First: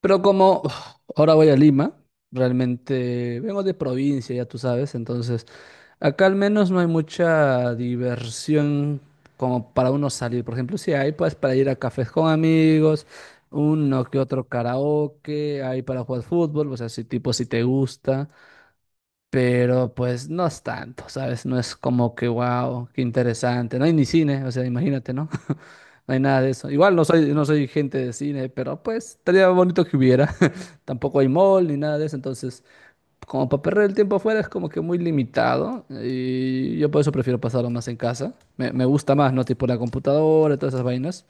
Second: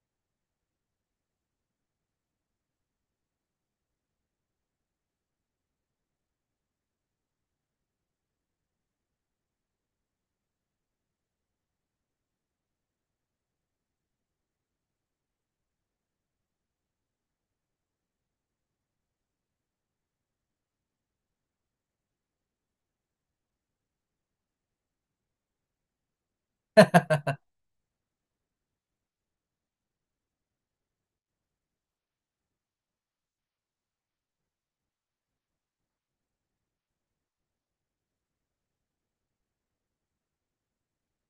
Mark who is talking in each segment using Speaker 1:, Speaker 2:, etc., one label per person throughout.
Speaker 1: Pero como uf, ahora voy a Lima, realmente vengo de provincia, ya tú sabes. Entonces acá al menos no hay mucha diversión como para uno salir. Por ejemplo, si hay pues para ir a cafés con amigos, uno que otro karaoke, hay para jugar fútbol. O sea, si tipo, si te gusta, pero pues no es tanto, ¿sabes? No es como que, wow, qué interesante. No hay ni cine, o sea, imagínate, ¿no? No hay nada de eso. Igual no soy, no soy gente de cine, pero pues estaría bonito que hubiera. Tampoco hay mall ni nada de eso, entonces como para perder el tiempo afuera es como que muy limitado, y yo por eso prefiero pasarlo más en casa. Me gusta más, ¿no? Tipo la computadora, todas esas vainas.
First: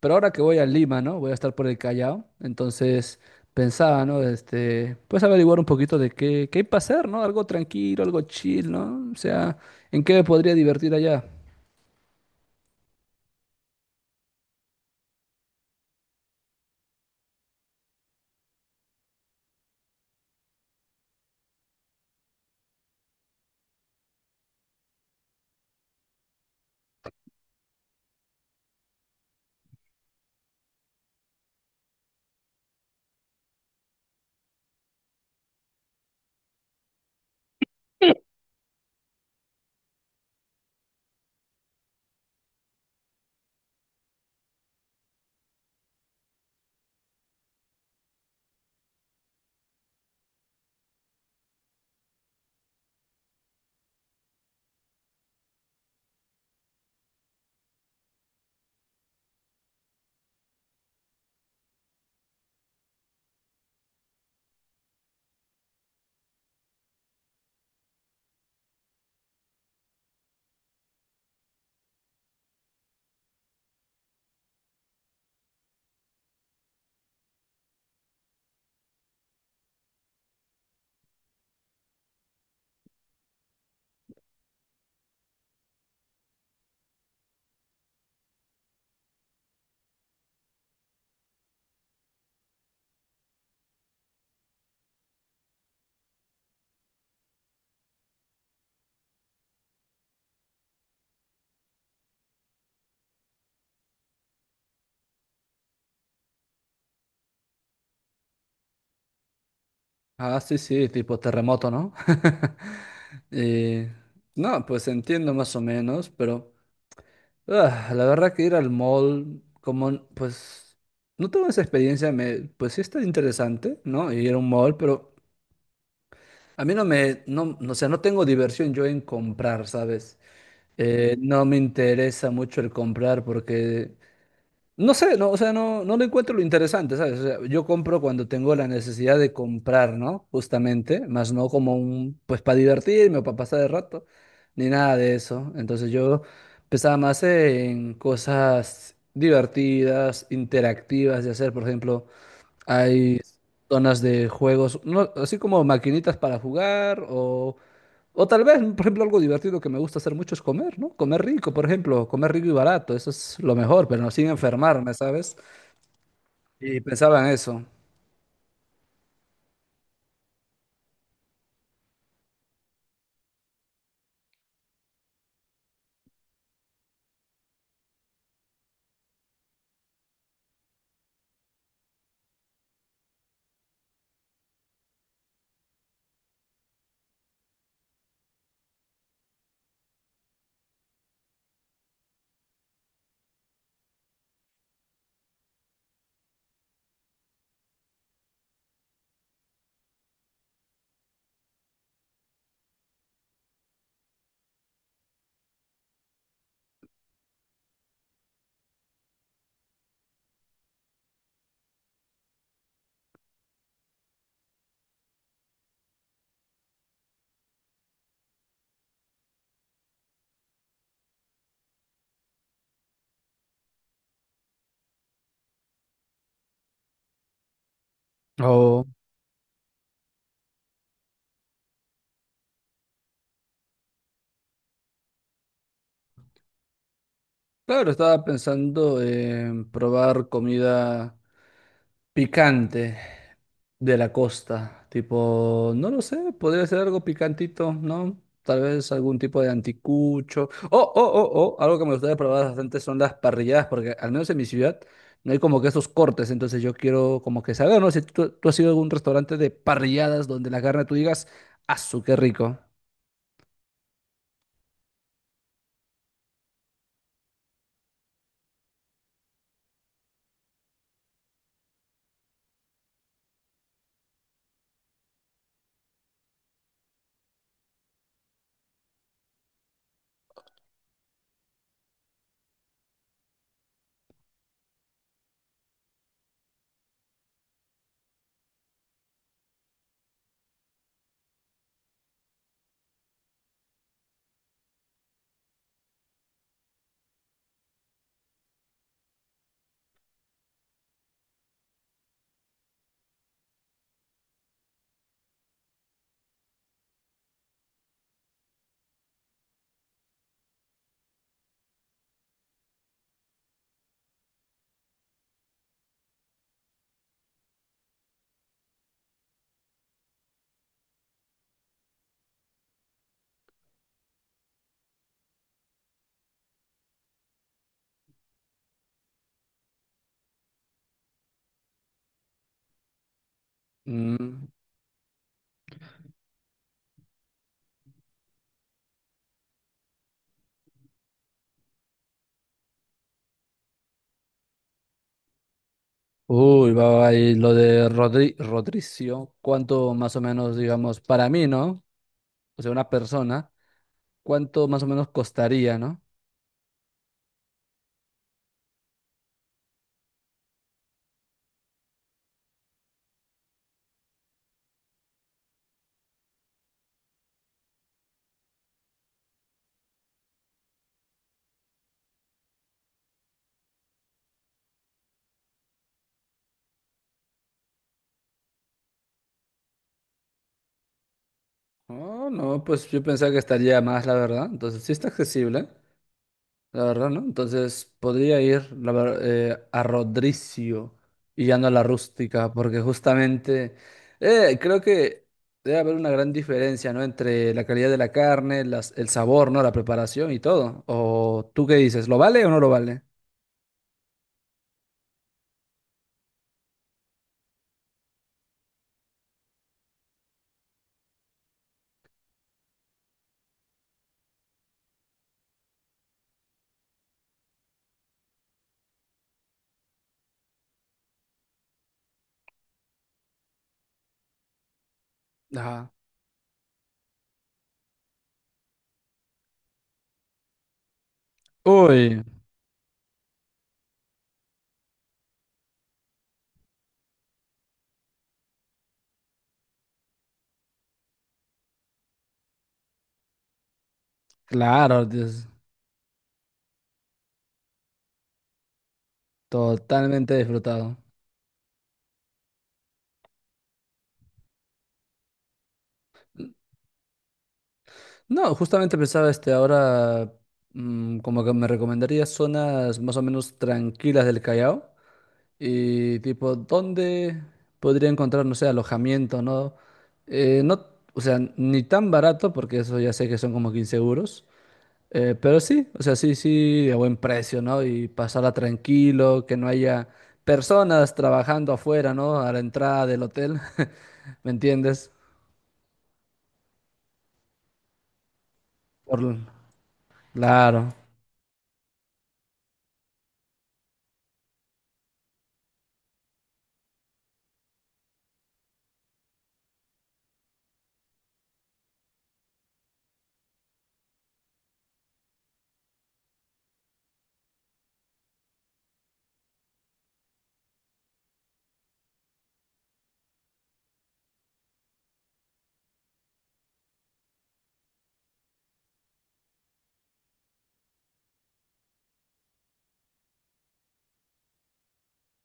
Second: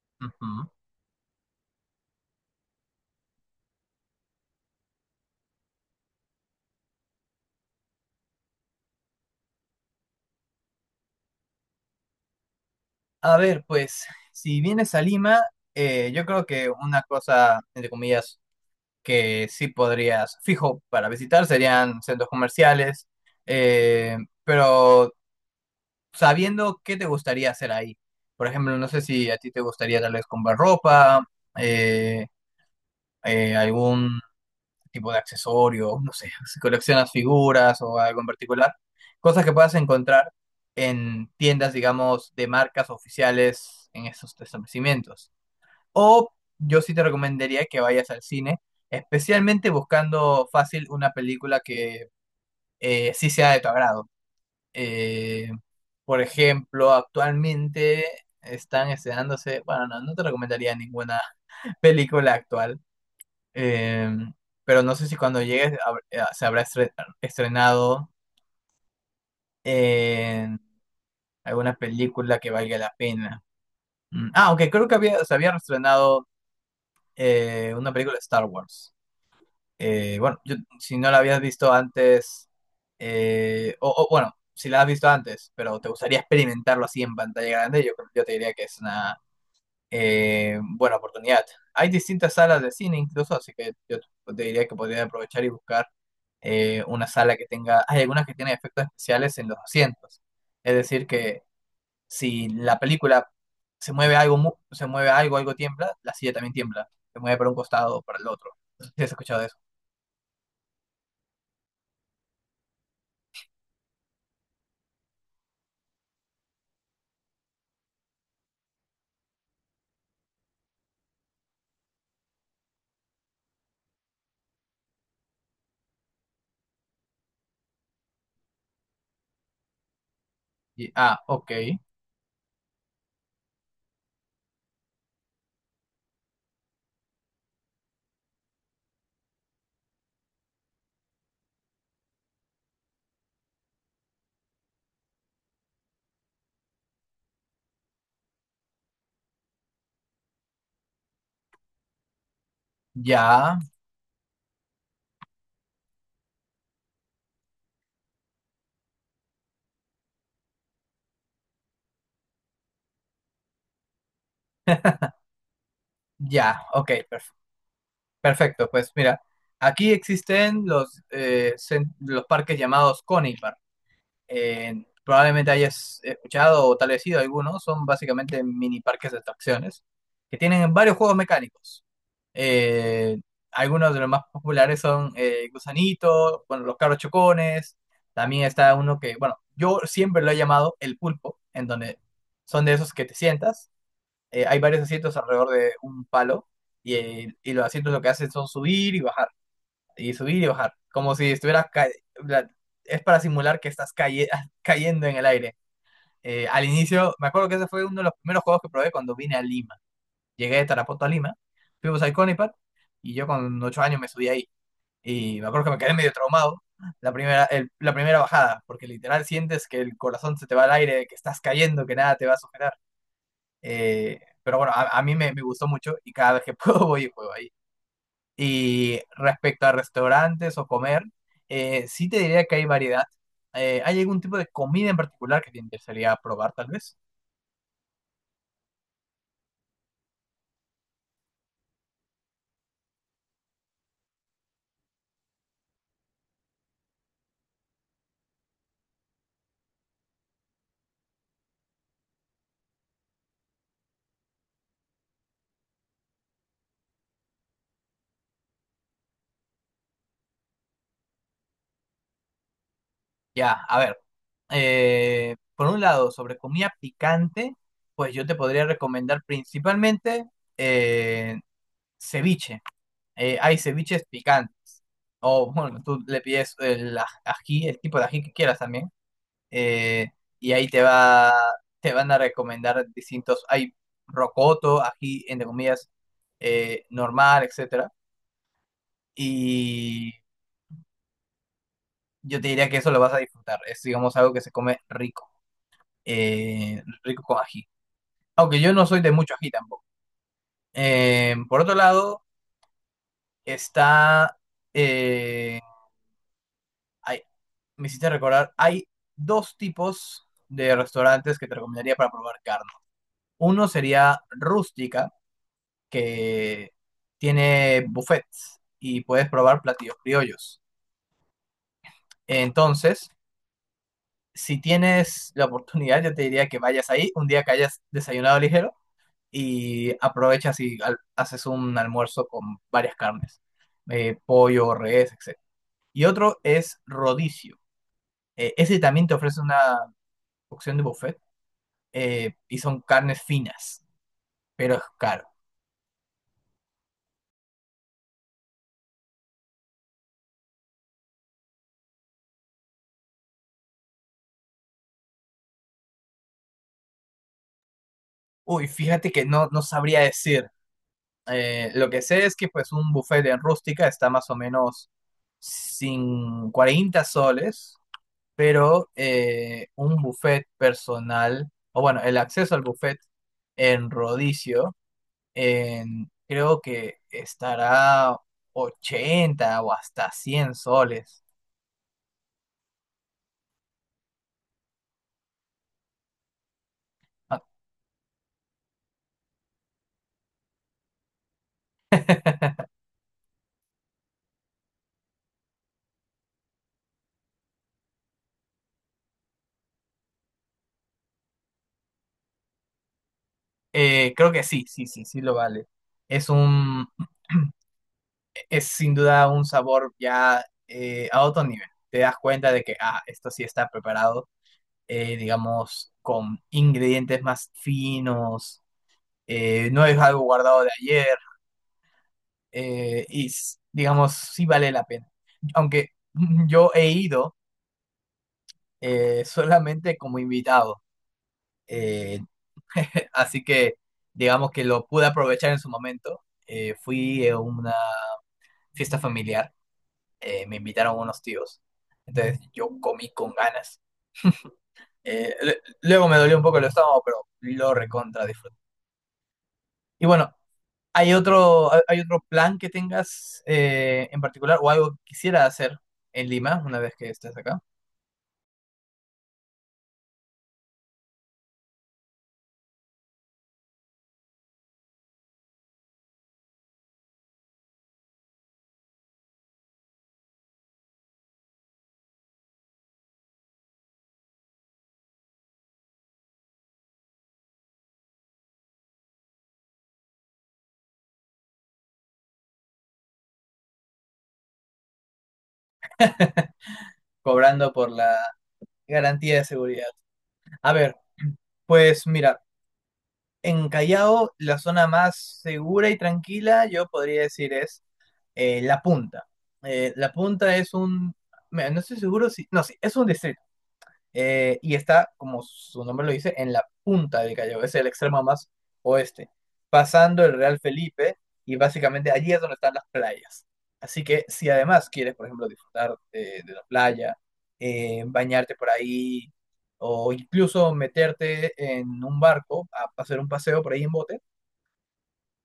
Speaker 1: Pero ahora que voy a
Speaker 2: Ujú.
Speaker 1: Lima, ¿no? Voy a estar por el Callao, entonces pensaba, ¿no? Pues averiguar un poquito de qué, qué hay para hacer, ¿no? Algo tranquilo, algo chill, ¿no? O sea, ¿en qué me podría divertir allá?
Speaker 2: A ver, pues, si vienes a Lima, yo creo que una cosa, entre comillas, que sí podrías, fijo, para visitar serían centros comerciales, eh, pero sabiendo qué te gustaría hacer ahí. Por ejemplo, no sé si a ti te gustaría tal vez comprar ropa, eh, algún tipo de accesorios, no sé, si coleccionas figuras o algo en particular, cosas que puedas encontrar en tiendas, digamos, de marcas oficiales en esos establecimientos. O yo sí te recomendaría que vayas al cine, especialmente buscando fácil una película que sí sea de tu agrado. Eh, por ejemplo, actualmente están estrenándose, bueno, no te recomendaría ninguna película actual. Em, pero no sé si cuando llegues se estrenado en alguna película que valga la pena. Mm. Ah, aunque creo que había, se había estrenado una película de Star Wars. Bueno, si no la habías visto antes, bueno, si la has visto antes, pero te gustaría experimentarlo así en pantalla grande, yo, yo te diría que es una buena oportunidad. Hay distintas salas de cine incluso, así que yo te diría que podría aprovechar y buscar una sala que tenga, hay algunas que tienen efectos especiales en los asientos. Es decir, que si la película se mueve algo, algo tiembla, la silla también tiembla. Se mueve para un costado o para el otro. ¿Sí has escuchado de eso?
Speaker 1: Ah, sí, sí, tipo terremoto, ¿no? Eh, no, pues entiendo más o menos. Pero la verdad que ir al mall, como, pues, no tengo esa experiencia. Pues sí está interesante, ¿no? Ir a un mall, pero a mí no me, no, no, o sea, no tengo diversión yo en comprar, ¿sabes?
Speaker 2: Ah,
Speaker 1: No
Speaker 2: ok.
Speaker 1: me interesa mucho el comprar porque, no sé, no, o sea, no, no le encuentro lo interesante, ¿sabes? O sea, yo compro cuando tengo la necesidad de comprar, ¿no? Justamente, más no como un, pues, para divertirme o para pasar el rato, ni nada de eso. Entonces yo pensaba más en cosas divertidas, interactivas de hacer. Por ejemplo, hay
Speaker 2: Ya,
Speaker 1: zonas de juegos, ¿no? Así como maquinitas para jugar. O, o tal vez, por ejemplo, algo divertido que me gusta hacer mucho es comer, ¿no? Comer rico. Por ejemplo, comer rico y barato, eso es lo mejor, pero no sin enfermarme, ¿sabes?
Speaker 2: ya,
Speaker 1: Y
Speaker 2: ok,
Speaker 1: pensaba en eso.
Speaker 2: perfecto. Pues mira, aquí existen los, los parques llamados Conipark. Probablemente hayas escuchado o tal vez sido algunos, son básicamente mini parques de atracciones que tienen varios juegos mecánicos. Eh, Algunos de los más populares son Gusanito, bueno, los carros chocones, también está uno que, bueno, yo siempre lo he llamado el pulpo, en donde son de esos que te sientas, hay varios asientos alrededor de un palo y los asientos lo que hacen son subir y bajar y subir y bajar, como si estuvieras, la- es para simular que estás cayendo en el aire. Al inicio, me acuerdo que ese fue uno de los primeros juegos que probé cuando vine a Lima. Llegué de Tarapoto a Lima, fuimos al Conipat y yo con 8 años me subí ahí. Y me acuerdo que me quedé medio traumado la primera, la primera bajada, porque literal sientes que el corazón se te va al aire, que estás cayendo, que nada te va a sujetar. Pero bueno, a mí me gustó mucho y cada vez que puedo voy y juego ahí.
Speaker 1: O
Speaker 2: Y respecto a restaurantes o comer, sí te diría que hay variedad. ¿Hay algún tipo de comida en particular que te interesaría probar, tal vez?
Speaker 1: claro, estaba pensando en probar comida picante de la costa. Tipo, no lo sé, podría ser algo picantito, ¿no? Tal vez algún tipo de anticucho. Oh, oh, oh, oh, algo que me gustaría probar bastante son las parrilladas, porque al menos en mi ciudad no hay como que esos cortes. Entonces yo quiero como que saber, ¿no? Si tú has ido a algún restaurante de parrilladas donde la carne tú digas, ¡asu, qué rico!
Speaker 2: Ya, a ver. Eh, por un lado, sobre comida picante, pues yo te podría recomendar principalmente eh, ceviche. Hay ceviches picantes. O bueno, tú le pides ají, el tipo de ají que quieras también. eh, y ahí te va, te van a recomendar distintos, hay rocoto, ají, entre comillas, normal, etcétera, y yo te diría que eso lo vas a disfrutar, es digamos algo que se come rico, rico con ají, aunque yo no soy de mucho ají tampoco. Por otro lado, está, eh, hay- me hiciste recordar, hay dos tipos de restaurantes que te recomendaría para probar carne. Uno sería rústica, que tiene buffets y puedes probar platillos criollos. Entonces, si tienes la oportunidad, yo te diría que vayas ahí un día que hayas desayunado ligero y aprovechas y haces un almuerzo con varias carnes,
Speaker 1: Mm.
Speaker 2: pollo, res, etc. Y otro es rodicio. Ese también te ofrece una opción de buffet, y son carnes finas, pero es caro.
Speaker 1: Uy, va, va, y lo de Rodricio, ¿cuánto más o menos, digamos, para mí, ¿no? O sea, una persona, ¿cuánto más o menos costaría, ¿no?
Speaker 2: Uy, fíjate que no sabría decir. Lo que sé es que pues un buffet en rústica está más o menos sin 40 soles, pero un buffet personal, o bueno, el acceso al buffet en Rodicio, creo que estará 80 o hasta 100 soles.
Speaker 1: Oh, no, pues yo pensaba que estaría más, la verdad. Entonces, sí está accesible, la verdad, ¿no?
Speaker 2: Ah,
Speaker 1: Entonces, podría ir a Rodricio y ya no a la rústica, porque justamente creo que debe haber una gran diferencia, ¿no? Entre la calidad de la carne, las, el sabor, ¿no? La preparación y todo. ¿O tú qué dices? ¿Lo vale o no lo vale?
Speaker 2: creo que sí, sí, sí, sí lo vale. Es un, es sin duda un sabor ya a otro nivel. Te das cuenta de que, ah, esto sí está preparado digamos, con ingredientes más finos, no es algo guardado de ayer, digamos, sí vale la pena.
Speaker 1: Ajá.
Speaker 2: Aunque yo he ido solamente como invitado, eh,
Speaker 1: Uy,
Speaker 2: así que digamos que lo pude aprovechar en su momento. Fui a una fiesta familiar, me invitaron unos tíos, entonces yo comí con ganas.
Speaker 1: claro, Dios,
Speaker 2: Luego me dolió un poco el estómago, pero lo recontra disfruté. Y bueno,
Speaker 1: totalmente disfrutado.
Speaker 2: ¿hay otro, hay otro plan que tengas en particular o algo que quisieras hacer en Lima una vez que estés acá?
Speaker 1: No, justamente pensaba ahora, mm, como que me recomendaría zonas más o menos tranquilas del Callao y tipo dónde podría encontrar, no sé, alojamiento, ¿no? No, o sea, ni tan barato porque eso ya sé que son como 15 euros. Pero sí, o sea, sí, sí, a buen precio, ¿no? Y pasarla tranquilo, que no haya personas trabajando afuera, ¿no? A la entrada del hotel, ¿me entiendes?
Speaker 2: Cobrando por la
Speaker 1: Por...
Speaker 2: garantía de seguridad. A
Speaker 1: claro.
Speaker 2: ver, pues mira, en Callao la zona más segura y tranquila yo podría decir es La Punta. La Punta es un, no estoy seguro si, no, sí, es un distrito. Y está, como su nombre lo dice, en la punta del Callao, es el extremo más oeste, pasando el Real Felipe y básicamente allí es donde están las playas. Así que si además quieres, por ejemplo, disfrutar de la playa, bañarte por ahí o incluso meterte en un barco a hacer un paseo por ahí en bote,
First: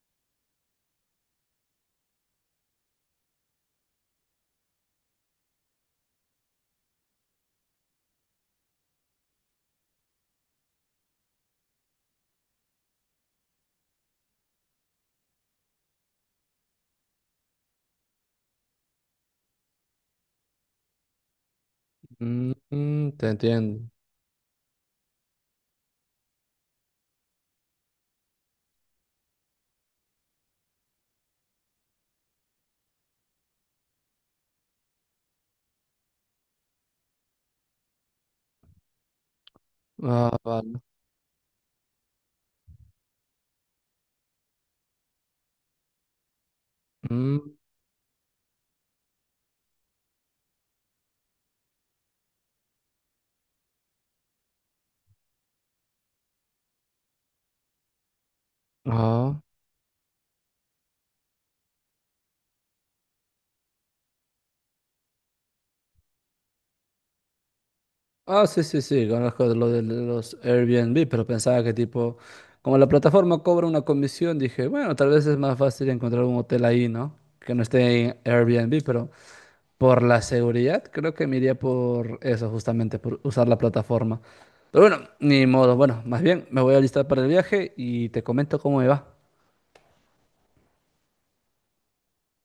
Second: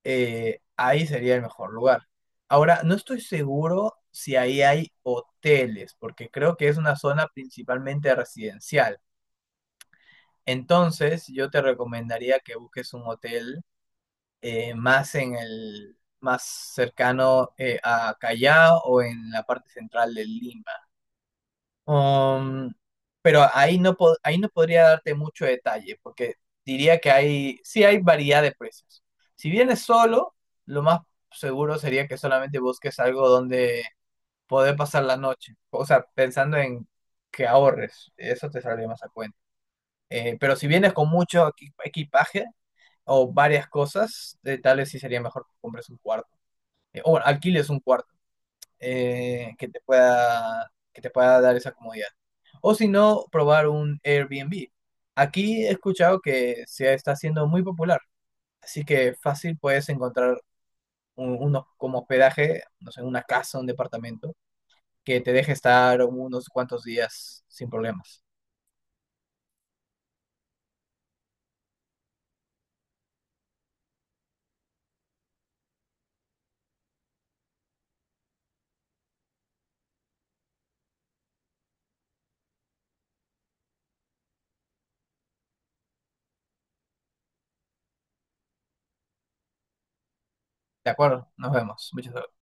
Speaker 2: ahí sería el mejor lugar. Ahora, no estoy seguro si ahí hay hoteles, porque creo que es una zona principalmente residencial. Entonces, yo te recomendaría que busques un hotel más en el más cercano a Callao o en la parte central de Lima.
Speaker 1: Mm,
Speaker 2: Um,
Speaker 1: mm, te
Speaker 2: pero ahí
Speaker 1: entiendo.
Speaker 2: no, ahí no podría darte mucho detalle, porque diría que hay, sí hay variedad de precios. Si vienes solo, lo más seguro sería que solamente busques algo donde poder pasar la noche. O sea, pensando en que ahorres, eso te saldría más a cuenta.
Speaker 1: Ah,
Speaker 2: Pero si
Speaker 1: vale.
Speaker 2: vienes con mucho equipaje, o varias cosas, tal vez sí sería mejor que compres un cuarto. O bueno,
Speaker 1: Mm,
Speaker 2: alquiles un cuarto que te pueda dar esa comodidad. O si no, probar un Airbnb. Aquí he escuchado que se está haciendo muy popular, así que
Speaker 1: ah.
Speaker 2: fácil puedes encontrar unos como hospedaje, no sé, una casa, un departamento, que te deje estar unos cuantos días sin problemas.
Speaker 1: Ah, sí, sí, sí, conozco de lo de los Airbnb, pero pensaba que tipo, como la plataforma cobra una comisión, dije, bueno, tal vez es más fácil encontrar un hotel ahí, ¿no? Que no esté en Airbnb, pero... Por la seguridad, creo que me iría por eso, justamente, por usar la plataforma. Pero bueno, ni modo. Bueno, más bien me voy a listar para el viaje y te comento cómo me va.
Speaker 2: De acuerdo, nos vemos. Muchas gracias.